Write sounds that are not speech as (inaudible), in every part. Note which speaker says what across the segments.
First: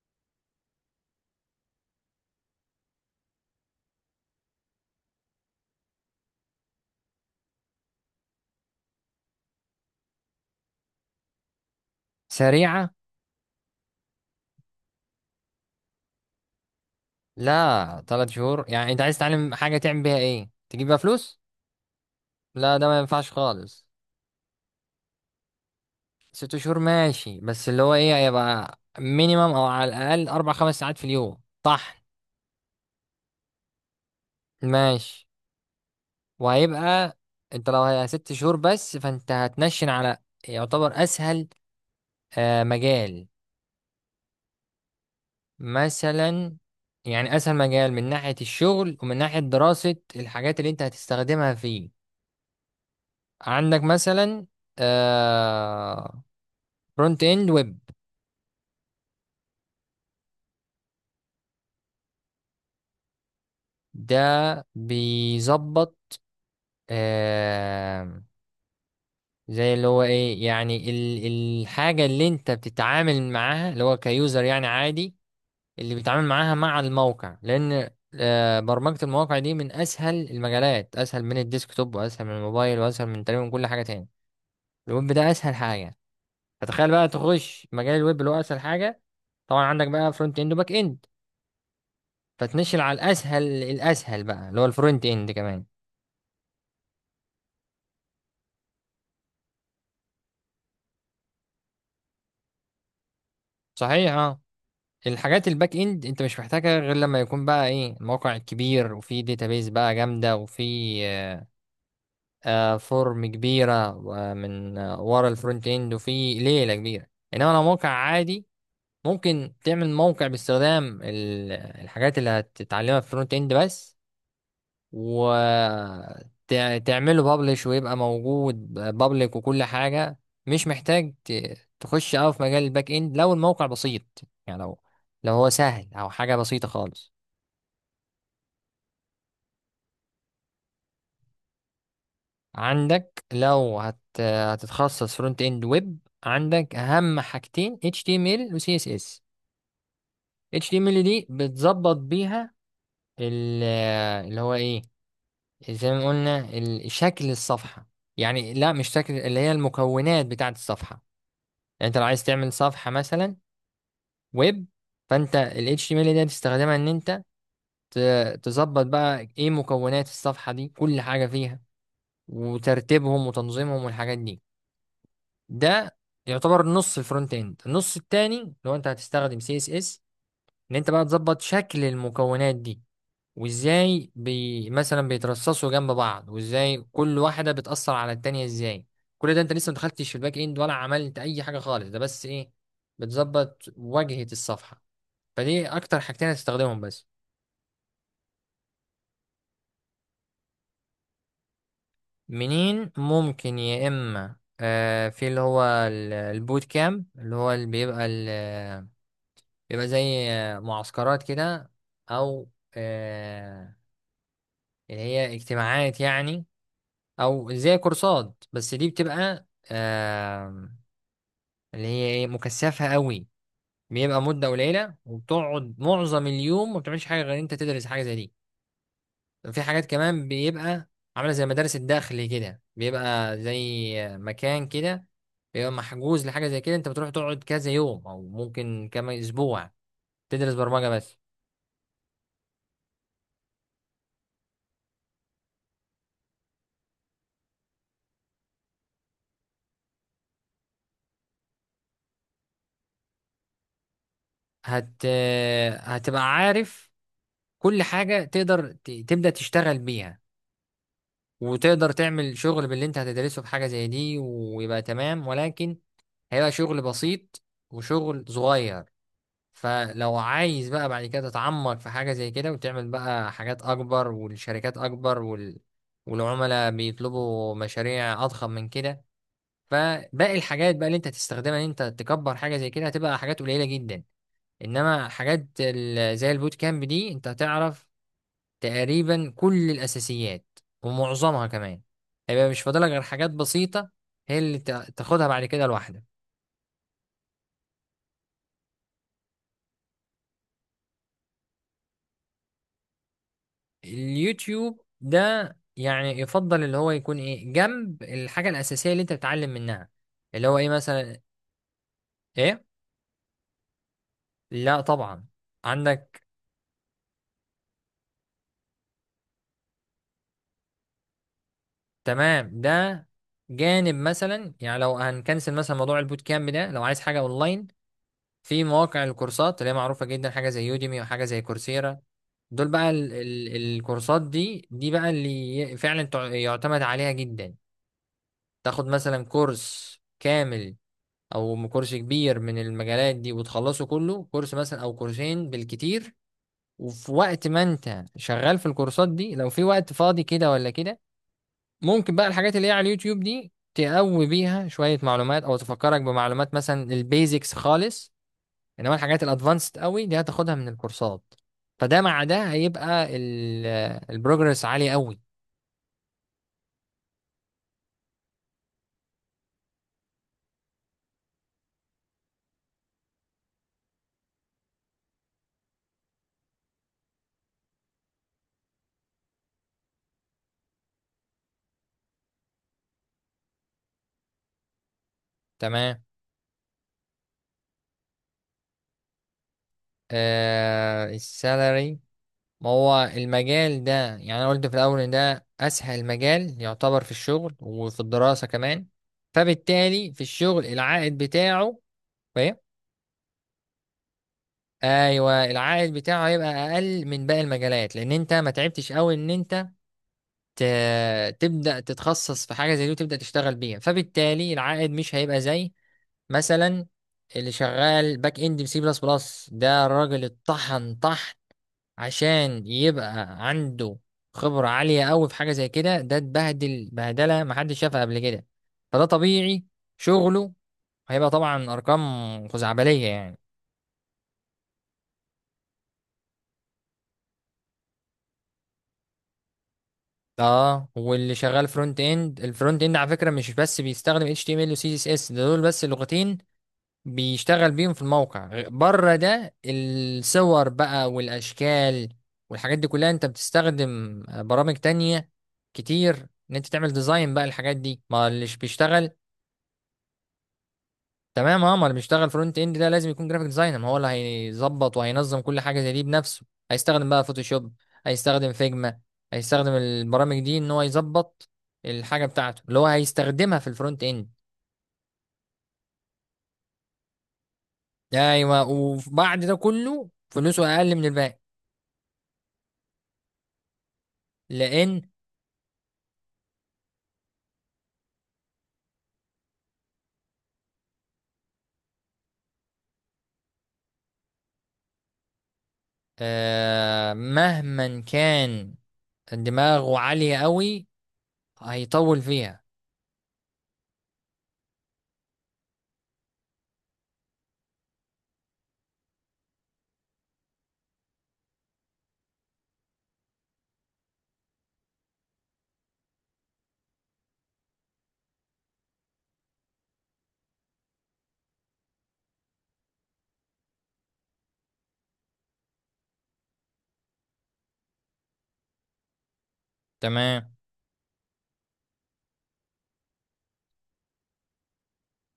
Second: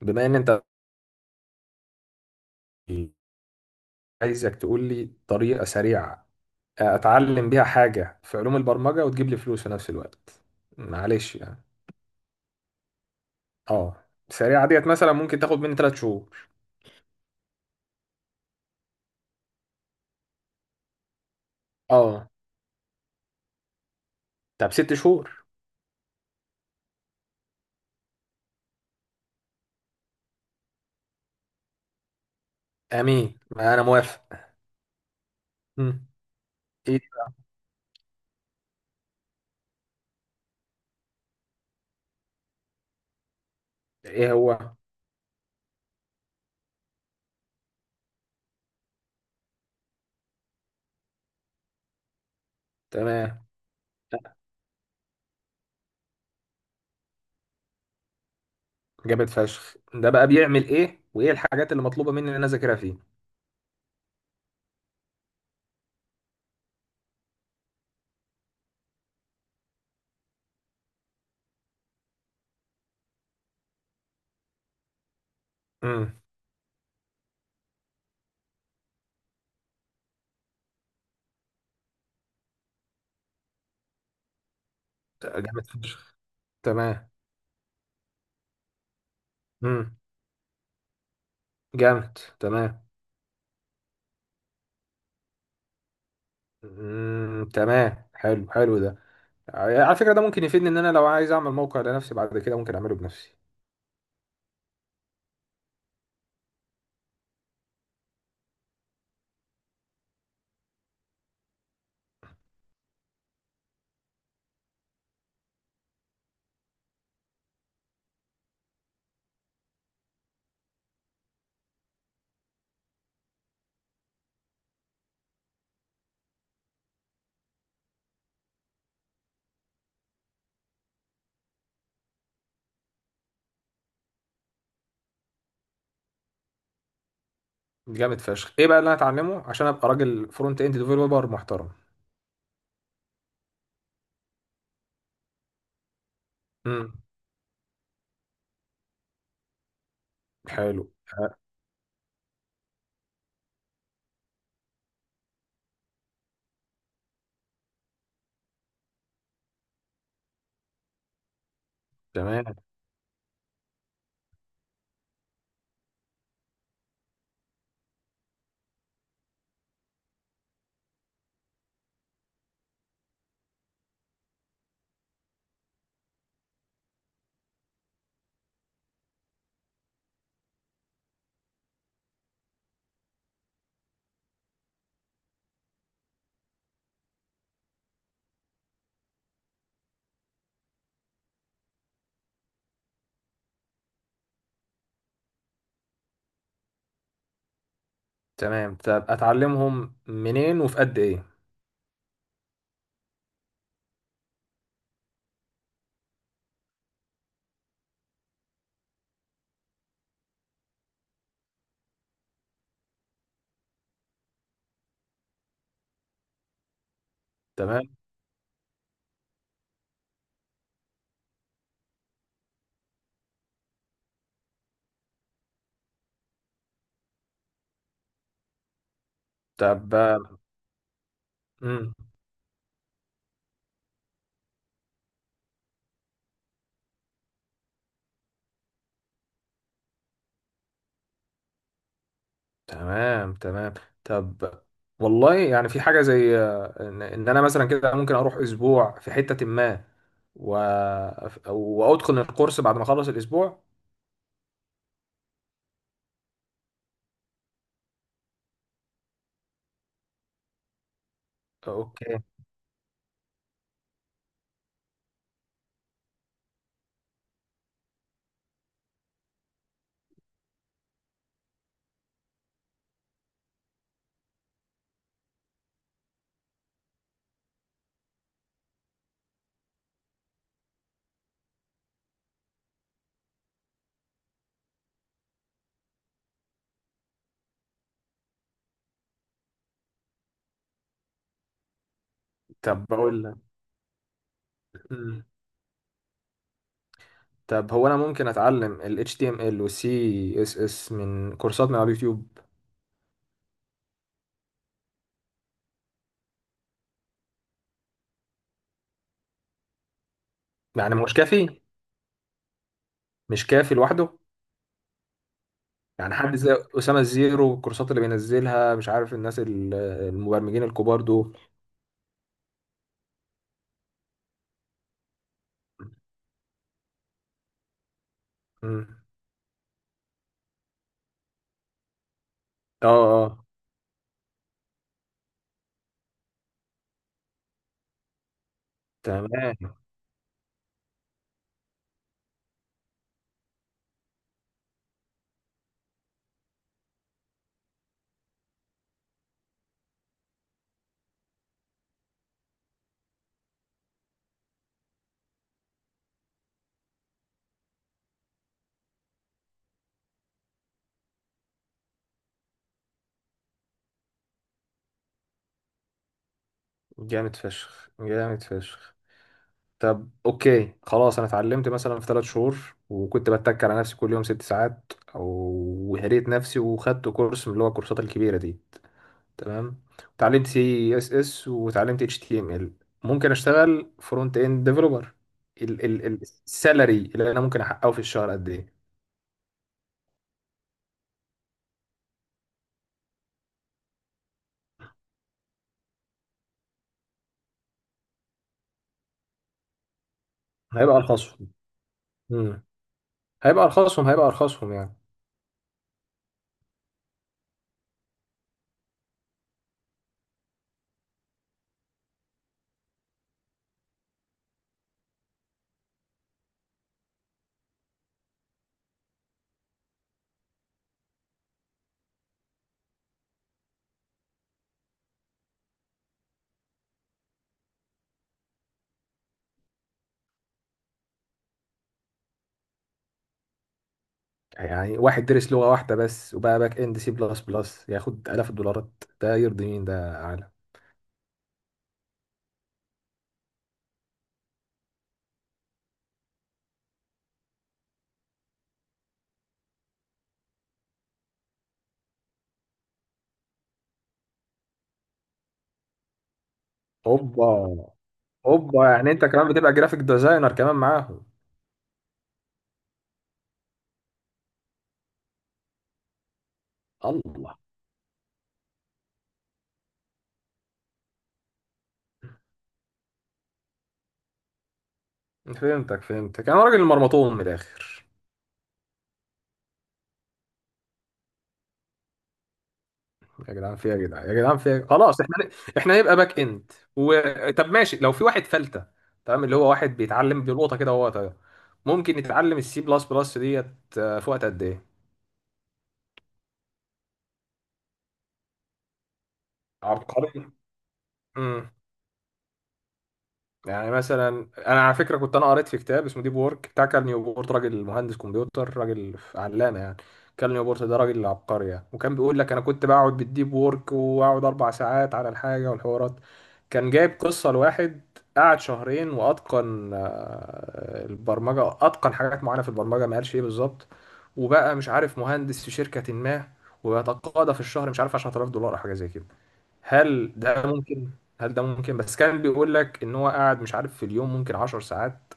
Speaker 1: بما ان انت عايزك تقول لي طريقة سريعة اتعلم بيها حاجة في علوم البرمجة وتجيب لي فلوس في نفس الوقت. معلش يعني.
Speaker 2: سريعة.
Speaker 1: اه. سريعة ديت مثلا ممكن تاخد مني 3 شهور.
Speaker 2: لا ثلاث شهور، يعني انت عايز تتعلم حاجة تعمل بيها ايه تجيب بيها فلوس.
Speaker 1: اه.
Speaker 2: لا ده ما ينفعش خالص.
Speaker 1: طب 6 شهور.
Speaker 2: ست شهور ماشي، بس اللي هو ايه هيبقى مينيمم او على الاقل اربع خمس ساعات في اليوم طحن.
Speaker 1: امين ما انا موافق.
Speaker 2: ماشي.
Speaker 1: مم. ايه.
Speaker 2: وهيبقى انت لو هي ست شهور بس فانت هتنشن على يعتبر اسهل. مجال
Speaker 1: ايه هو؟
Speaker 2: مثلا، يعني اسهل مجال من ناحية الشغل ومن ناحية دراسة الحاجات اللي انت هتستخدمها فيه.
Speaker 1: تمام.
Speaker 2: عندك مثلا، آه، فرونت اند ويب.
Speaker 1: جامد فشخ، ده بقى بيعمل ايه وايه الحاجات اللي مطلوبة مني ان انا اذاكرها فيه؟
Speaker 2: ده بيظبط. آه زي اللي هو ايه، يعني الحاجة اللي انت بتتعامل معاها اللي هو كيوزر، يعني عادي اللي
Speaker 1: امم.
Speaker 2: بيتعامل معاها مع الموقع. لان برمجة المواقع دي من اسهل المجالات، اسهل من الديسكتوب واسهل من الموبايل واسهل من تقريبا كل حاجة تاني. الويب ده اسهل
Speaker 1: جامد
Speaker 2: حاجة.
Speaker 1: فشخ.
Speaker 2: فتخيل بقى
Speaker 1: تمام.
Speaker 2: تخش مجال الويب اللي هو اسهل حاجة. طبعا عندك
Speaker 1: امم.
Speaker 2: بقى فرونت اند وباك اند،
Speaker 1: جامد.
Speaker 2: فتنشل
Speaker 1: تمام.
Speaker 2: على الاسهل الاسهل بقى اللي هو الفرونت اند كمان.
Speaker 1: امم. تمام. حلو، حلو ده. على فكرة ده ممكن يفيدني ان انا لو عايز اعمل موقع لنفسي بعد كده، ممكن اعمله بنفسي.
Speaker 2: صحيح اه. الحاجات الباك اند انت مش محتاجها غير لما يكون بقى ايه الموقع الكبير وفي داتابيز بقى جامده وفي فورم كبيره من ورا الفرونت اند وفي ليله كبيره. انما لو موقع عادي، ممكن تعمل موقع باستخدام الحاجات اللي هتتعلمها في الفرونت اند بس، وتعمله بابليش ويبقى موجود بابليك وكل حاجة. مش محتاج تخش أوي في مجال الباك إند لو الموقع بسيط، يعني لو هو سهل أو حاجة بسيطة خالص.
Speaker 1: جامد فشخ. ايه بقى اللي انا اتعلمه عشان ابقى راجل فرونت اند ديفلوبر محترم؟
Speaker 2: عندك لو هتتخصص فرونت إند ويب، عندك
Speaker 1: امم.
Speaker 2: أهم حاجتين HTML و CSS.
Speaker 1: حلو.
Speaker 2: HTML دي
Speaker 1: آه،
Speaker 2: بتظبط بيها ال- اللي هو إيه، زي ما قلنا شكل الصفحة، يعني لا مش شكل، اللي هي المكونات بتاعة الصفحة. يعني انت لو عايز
Speaker 1: تمام.
Speaker 2: تعمل صفحة مثلا ويب، فانت ال HTML دي هتستخدمها ان انت تظبط بقى ايه مكونات الصفحة دي، كل حاجة فيها وترتيبهم وتنظيمهم والحاجات دي. ده يعتبر نص الفرونت اند. النص التاني لو انت هتستخدم CSS، ان انت بقى تظبط شكل المكونات دي، وازاي بي مثلا بيترصصوا جنب بعض، وازاي كل واحدة بتأثر على التانية ازاي. كل ده انت لسه ما دخلتش في الباك اند ولا عملت اي حاجة خالص، ده بس ايه بتظبط واجهة الصفحة. فدي اكتر حاجتين هتستخدمهم بس.
Speaker 1: تمام. طب اتعلمهم منين وفي قد ايه؟
Speaker 2: منين؟ ممكن يا اما في اللي هو البوت كام، اللي هو اللي بيبقى بيبقى زي معسكرات كده، او اللي هي اجتماعات يعني، او زي
Speaker 1: تمام.
Speaker 2: كورسات. بس دي بتبقى اللي هي ايه مكثفة قوي. بيبقى مدة قليلة وبتقعد معظم اليوم ما بتعملش حاجة غير انت تدرس حاجة زي دي. في حاجات كمان
Speaker 1: طب.
Speaker 2: بيبقى عاملة زي مدارس
Speaker 1: امم.
Speaker 2: الداخل كده، بيبقى زي مكان كده بيبقى محجوز لحاجة زي كده، انت بتروح تقعد كذا يوم او ممكن كمان اسبوع تدرس برمجة بس.
Speaker 1: تمام. تمام. طب. والله يعني، في حاجة زي آه، ان إن انا مثلا كده ممكن اروح اسبوع في حتة ما و... وادخل الكورس بعد ما اخلص الاسبوع.
Speaker 2: هت هتبقى عارف كل حاجة، تقدر ت... تبدأ تشتغل بيها، وتقدر
Speaker 1: اوكي.
Speaker 2: تعمل شغل باللي انت هتدرسه في حاجة زي دي ويبقى تمام، ولكن هيبقى شغل بسيط وشغل صغير. فلو عايز بقى بعد كده تتعمق في حاجة زي كده وتعمل بقى حاجات أكبر والشركات أكبر وال... والعملاء بيطلبوا مشاريع أضخم من كده، فباقي الحاجات بقى اللي أنت هتستخدمها إن أنت تكبر حاجة زي كده هتبقى حاجات قليلة جدا. إنما حاجات ال... زي البوت كامب دي أنت هتعرف تقريبا كل الأساسيات ومعظمها كمان، هيبقى مش
Speaker 1: طب
Speaker 2: فاضلك غير حاجات
Speaker 1: بقول
Speaker 2: بسيطة هي اللي
Speaker 1: لك.
Speaker 2: تاخدها بعد كده لوحدك.
Speaker 1: طب هو انا ممكن اتعلم ال HTML وال CSS من كورسات من على اليوتيوب؟
Speaker 2: اليوتيوب ده يعني يفضل اللي هو يكون ايه جنب الحاجة الأساسية اللي انت بتتعلم منها، اللي هو ايه
Speaker 1: يعني مش
Speaker 2: مثلا.
Speaker 1: كافي؟
Speaker 2: ايه؟
Speaker 1: مش كافي لوحده.
Speaker 2: لا طبعا.
Speaker 1: يعني
Speaker 2: عندك
Speaker 1: حد زي أسامة الزيرو والكورسات اللي بينزلها مش عارف الناس المبرمجين الكبار دول.
Speaker 2: تمام، ده جانب مثلا. يعني لو هنكنسل مثلا موضوع البوت كامب ده، لو عايز حاجة اونلاين، في
Speaker 1: مم.
Speaker 2: مواقع الكورسات اللي هي معروفة جدا، حاجة زي يوديمي وحاجة زي كورسيرا. دول
Speaker 1: اه.
Speaker 2: بقى ال
Speaker 1: اه.
Speaker 2: ال الكورسات دي، دي بقى اللي فعلا يعتمد عليها جدا. تاخد مثلا
Speaker 1: تمام.
Speaker 2: كورس كامل او كورس كبير من المجالات دي وتخلصه كله، كورس مثلا او كورسين بالكتير. وفي وقت ما انت شغال في الكورسات دي، لو في وقت فاضي كده ولا كده، ممكن بقى الحاجات اللي هي على اليوتيوب دي تقوي بيها شوية معلومات او تفكرك بمعلومات، مثلا البيزكس خالص. انما الحاجات الادفانسد قوي دي هتاخدها من الكورسات. فده مع ده هيبقى البروجرس عالي قوي.
Speaker 1: جامد فشخ، جامد فشخ. طب اوكي خلاص، انا اتعلمت مثلا في 3 شهور وكنت بتك على نفسي كل يوم 6 ساعات وهريت نفسي وخدت كورس من اللي هو الكورسات الكبيره دي. تمام. وتعلمت سي اس اس وتعلمت اتش تي ام ال. ممكن اشتغل فرونت اند ديفلوبر؟
Speaker 2: تمام.
Speaker 1: السالري اللي انا ممكن احققه في الشهر قد ايه؟
Speaker 2: السالري. ما هو المجال ده، يعني انا قلت في الاول ان ده اسهل مجال يعتبر في الشغل وفي الدراسه كمان، فبالتالي في الشغل
Speaker 1: هيبقى
Speaker 2: العائد
Speaker 1: ارخصهم.
Speaker 2: بتاعه. فاهم.
Speaker 1: امم. هيبقى ارخصهم، هيبقى ارخصهم يعني.
Speaker 2: ايوه، العائد بتاعه هيبقى اقل من باقي المجالات، لان انت ما تعبتش قوي ان انت ت... تبدا تتخصص في حاجه زي دي وتبدا تشتغل بيها، فبالتالي العائد مش هيبقى زي مثلا اللي شغال باك اند بسي بلس بلس. ده الراجل اتطحن طحن عشان يبقى عنده خبرة عالية قوي في حاجة زي كده. ده اتبهدل بهدلة محدش شافها قبل كده. فده طبيعي شغله هيبقى طبعا أرقام خزعبلية يعني.
Speaker 1: يعني واحد درس لغة واحدة بس وبقى باك اند سي بلس بلس ياخد آلاف الدولارات، ده يرضي مين ده يا عالم؟
Speaker 2: اه، واللي شغال فرونت اند، الفرونت اند على فكرة مش بس بيستخدم HTML و CSS. ده دول بس لغتين بيشتغل بيهم في الموقع. بره ده الصور بقى والأشكال والحاجات دي كلها انت بتستخدم برامج تانية كتير ان انت تعمل ديزاين بقى
Speaker 1: اوبا.
Speaker 2: الحاجات دي، ما الليش
Speaker 1: اوبا،
Speaker 2: بيشتغل
Speaker 1: يعني انت كمان بتبقى جرافيك ديزاينر كمان معاهم؟
Speaker 2: تمام. اه، ما اللي بيشتغل فرونت اند ده لازم يكون جرافيك ديزاينر، ما هو اللي هيظبط وهينظم كل حاجه زي دي بنفسه. هيستخدم بقى
Speaker 1: الله.
Speaker 2: فوتوشوب، هيستخدم فيجما، هيستخدم البرامج دي ان هو يظبط الحاجه بتاعته اللي هو هيستخدمها في الفرونت اند.
Speaker 1: فهمتك، فهمتك. انا راجل مرمطون من الاخر.
Speaker 2: ايوه، وبعد ده كله فلوسه اقل من الباقي،
Speaker 1: يا جدعان فيها، يا جدعان، يا جدعان فيها،
Speaker 2: لان
Speaker 1: خلاص احنا. احنا هنبقى باك اند طب ماشي، لو في واحد فلتة، تمام، اللي هو واحد بيتعلم بيلقطها كده وهو طاير، ممكن يتعلم السي بلس بلس ديت في وقت قد ايه؟
Speaker 2: مهما كان دماغه عاليه
Speaker 1: عبقري.
Speaker 2: قوي
Speaker 1: امم.
Speaker 2: هيطول فيها.
Speaker 1: يعني مثلا انا على فكره، كنت انا قريت في كتاب اسمه ديب وورك بتاع كال نيوبورت، راجل مهندس كمبيوتر، راجل علامه يعني. كال نيوبورت ده راجل عبقري يعني. وكان بيقول لك انا كنت بقعد بالديب وورك واقعد 4 ساعات على الحاجه والحوارات. كان جايب قصه لواحد، قعد شهرين واتقن البرمجه، اتقن حاجات معينه في البرمجه ما قالش ايه بالظبط، وبقى مش عارف مهندس في شركه ما ويتقاضى في الشهر مش عارف 10,000 دولار او حاجه زي كده. هل
Speaker 2: تمام.
Speaker 1: ده ممكن؟ هل ده ممكن؟ بس كان بيقول لك ان هو قاعد مش عارف في اليوم ممكن 10 ساعات،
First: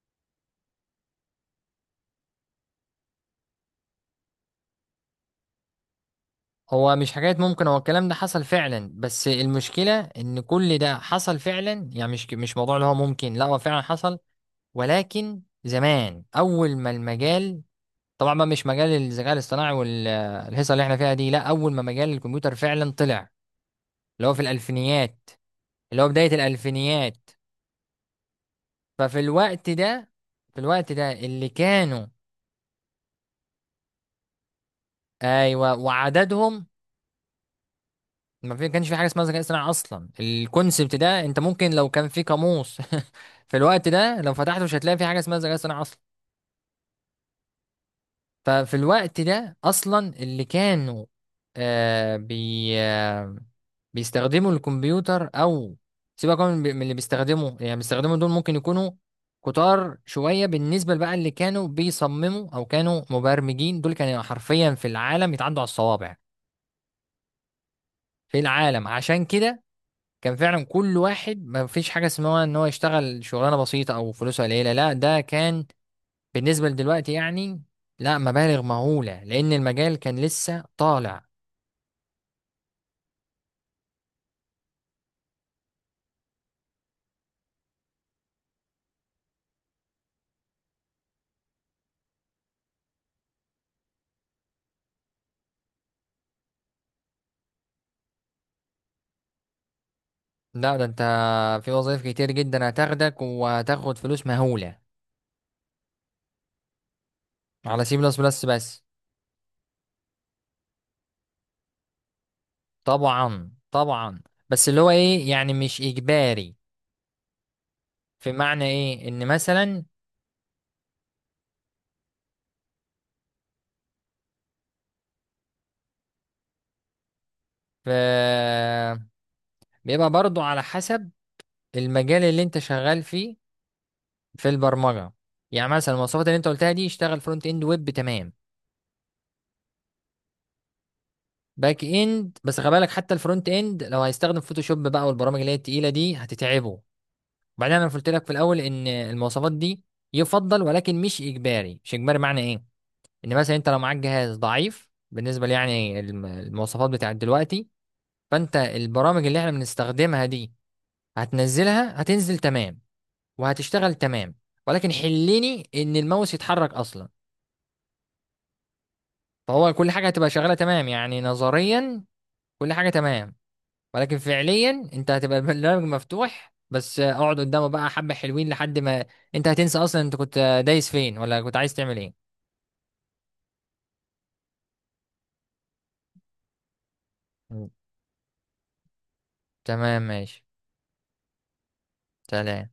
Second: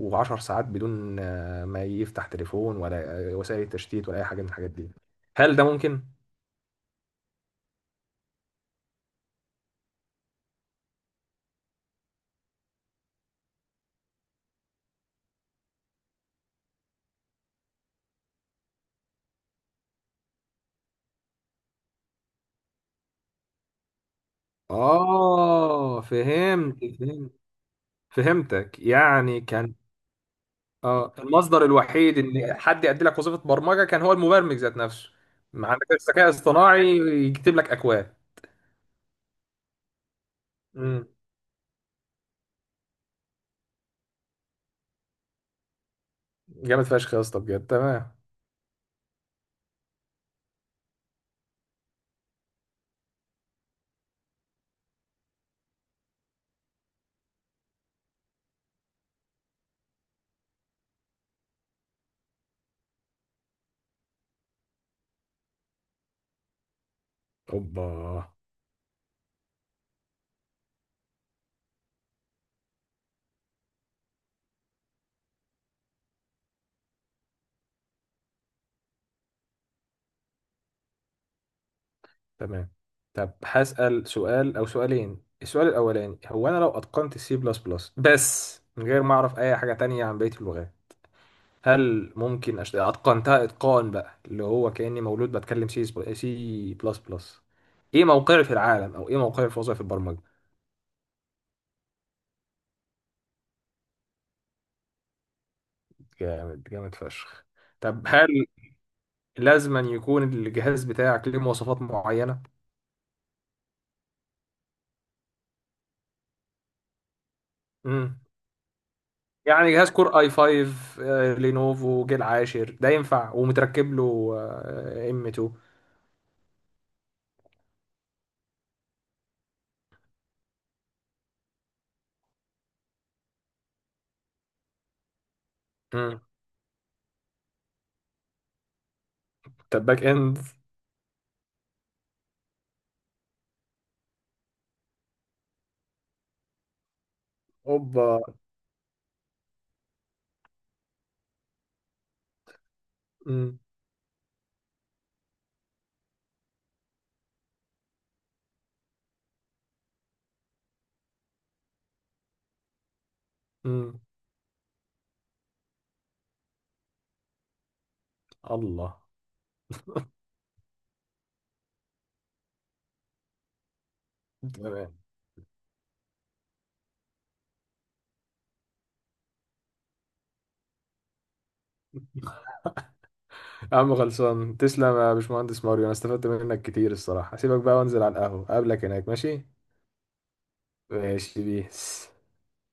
Speaker 1: و10 ساعات بدون ما يفتح تليفون ولا وسائل تشتيت ولا اي حاجه من الحاجات دي. هل ده ممكن؟
Speaker 2: هو مش حكاية ممكن، هو الكلام ده حصل فعلا. بس المشكلة ان كل ده حصل فعلا، يعني مش موضوع اللي هو ممكن، لا هو فعلا حصل. ولكن زمان اول ما المجال، طبعا ما مش مجال الذكاء الاصطناعي والهيصة اللي احنا فيها دي، لا اول ما مجال الكمبيوتر فعلا طلع، اللي هو في الالفينيات، اللي
Speaker 1: اه،
Speaker 2: هو بداية
Speaker 1: فهمت،
Speaker 2: الالفينيات.
Speaker 1: فهمت. فهمتك
Speaker 2: ففي
Speaker 1: يعني
Speaker 2: الوقت
Speaker 1: كان.
Speaker 2: ده، في الوقت ده
Speaker 1: اه،
Speaker 2: اللي
Speaker 1: المصدر
Speaker 2: كانوا،
Speaker 1: الوحيد ان حد يأدي لك وظيفه برمجه كان هو المبرمج ذات نفسه. ما
Speaker 2: ايوه
Speaker 1: عندك الذكاء
Speaker 2: وعددهم،
Speaker 1: الاصطناعي يكتب لك اكواد.
Speaker 2: ما كانش في حاجه اسمها ذكاء اصطناعي اصلا. الكونسبت
Speaker 1: امم.
Speaker 2: ده انت ممكن لو كان في قاموس (laughs) في الوقت ده لو فتحته مش هتلاقي في حاجه اسمها ذكاء اصطناعي اصلا.
Speaker 1: جامد فشخ يا اسطى، بجد تمام.
Speaker 2: ففي الوقت ده اصلا اللي كانوا، آه بي آه بيستخدموا الكمبيوتر، او سيبك من اللي بيستخدموا، يعني بيستخدموا دول ممكن يكونوا كتار شويه. بالنسبه بقى اللي كانوا بيصمموا او كانوا مبرمجين، دول كانوا حرفيا في العالم يتعدوا على الصوابع
Speaker 1: اوبا.
Speaker 2: في العالم. عشان كده كان فعلا كل واحد ما فيش حاجة اسمها ان هو يشتغل شغلانة بسيطة او فلوسه قليلة، لا ده كان بالنسبة لدلوقتي يعني لا، مبالغ مهولة، لان المجال كان لسه طالع.
Speaker 1: تمام. طب هسأل سؤال أو سؤالين. السؤال الأولاني هو أنا لو أتقنت السي بلس بلس بس من غير ما أعرف أي حاجة تانية عن بقية اللغات، هل ممكن أتقنتها إتقان بقى اللي هو كأني مولود بتكلم سي، سي بلس بلس؟ إيه موقعي في العالم أو إيه موقعي في وظائف البرمجة؟
Speaker 2: لا ده انت في وظائف كتير جدا هتاخدك وهتاخد فلوس مهولة
Speaker 1: جامد، جامد فشخ.
Speaker 2: على سي
Speaker 1: طب
Speaker 2: بلس
Speaker 1: هل
Speaker 2: بلس بس.
Speaker 1: لازما يكون الجهاز بتاعك ليه مواصفات معينة؟
Speaker 2: طبعا طبعا، بس اللي هو ايه يعني مش اجباري.
Speaker 1: مم.
Speaker 2: في معنى ايه ان
Speaker 1: يعني
Speaker 2: مثلا،
Speaker 1: جهاز كور اي 5 لينوفو جيل عاشر ده ينفع ومتركب له ام 2؟
Speaker 2: ف- بيبقى برضو على حسب المجال اللي انت شغال فيه في البرمجه. يعني مثلا
Speaker 1: امم.
Speaker 2: المواصفات اللي انت قلتها دي يشتغل فرونت اند ويب تمام.
Speaker 1: طب باك اند؟
Speaker 2: باك اند بس خلي بالك، حتى الفرونت اند لو هيستخدم فوتوشوب بقى والبرامج اللي هي التقيله دي هتتعبه. وبعدين انا قلت
Speaker 1: اوبا.
Speaker 2: لك في الاول ان المواصفات دي يفضل ولكن مش اجباري. مش اجباري معنى ايه، ان مثلا
Speaker 1: امم.
Speaker 2: انت لو معاك جهاز ضعيف بالنسبه لي، يعني المواصفات بتاعت دلوقتي، فانت البرامج اللي احنا بنستخدمها دي هتنزلها، هتنزل تمام وهتشتغل
Speaker 1: امم.
Speaker 2: تمام، ولكن حلني ان الماوس يتحرك اصلا.
Speaker 1: الله.
Speaker 2: فهو كل حاجة هتبقى شغالة تمام، يعني نظريا كل حاجة تمام، ولكن فعليا
Speaker 1: تمام.
Speaker 2: انت هتبقى البرنامج مفتوح بس اقعد قدامه بقى حبة حلوين لحد ما انت هتنسى اصلا انت كنت دايس فين ولا كنت عايز تعمل ايه.
Speaker 1: يا عم خلصان، تسلم يا باشمهندس ماريو، انا استفدت منك كتير الصراحة. هسيبك
Speaker 2: مم.
Speaker 1: بقى وانزل على القهوة، اقابلك هناك ماشي؟
Speaker 2: تمام ماشي.
Speaker 1: ماشي بيس.
Speaker 2: سلام.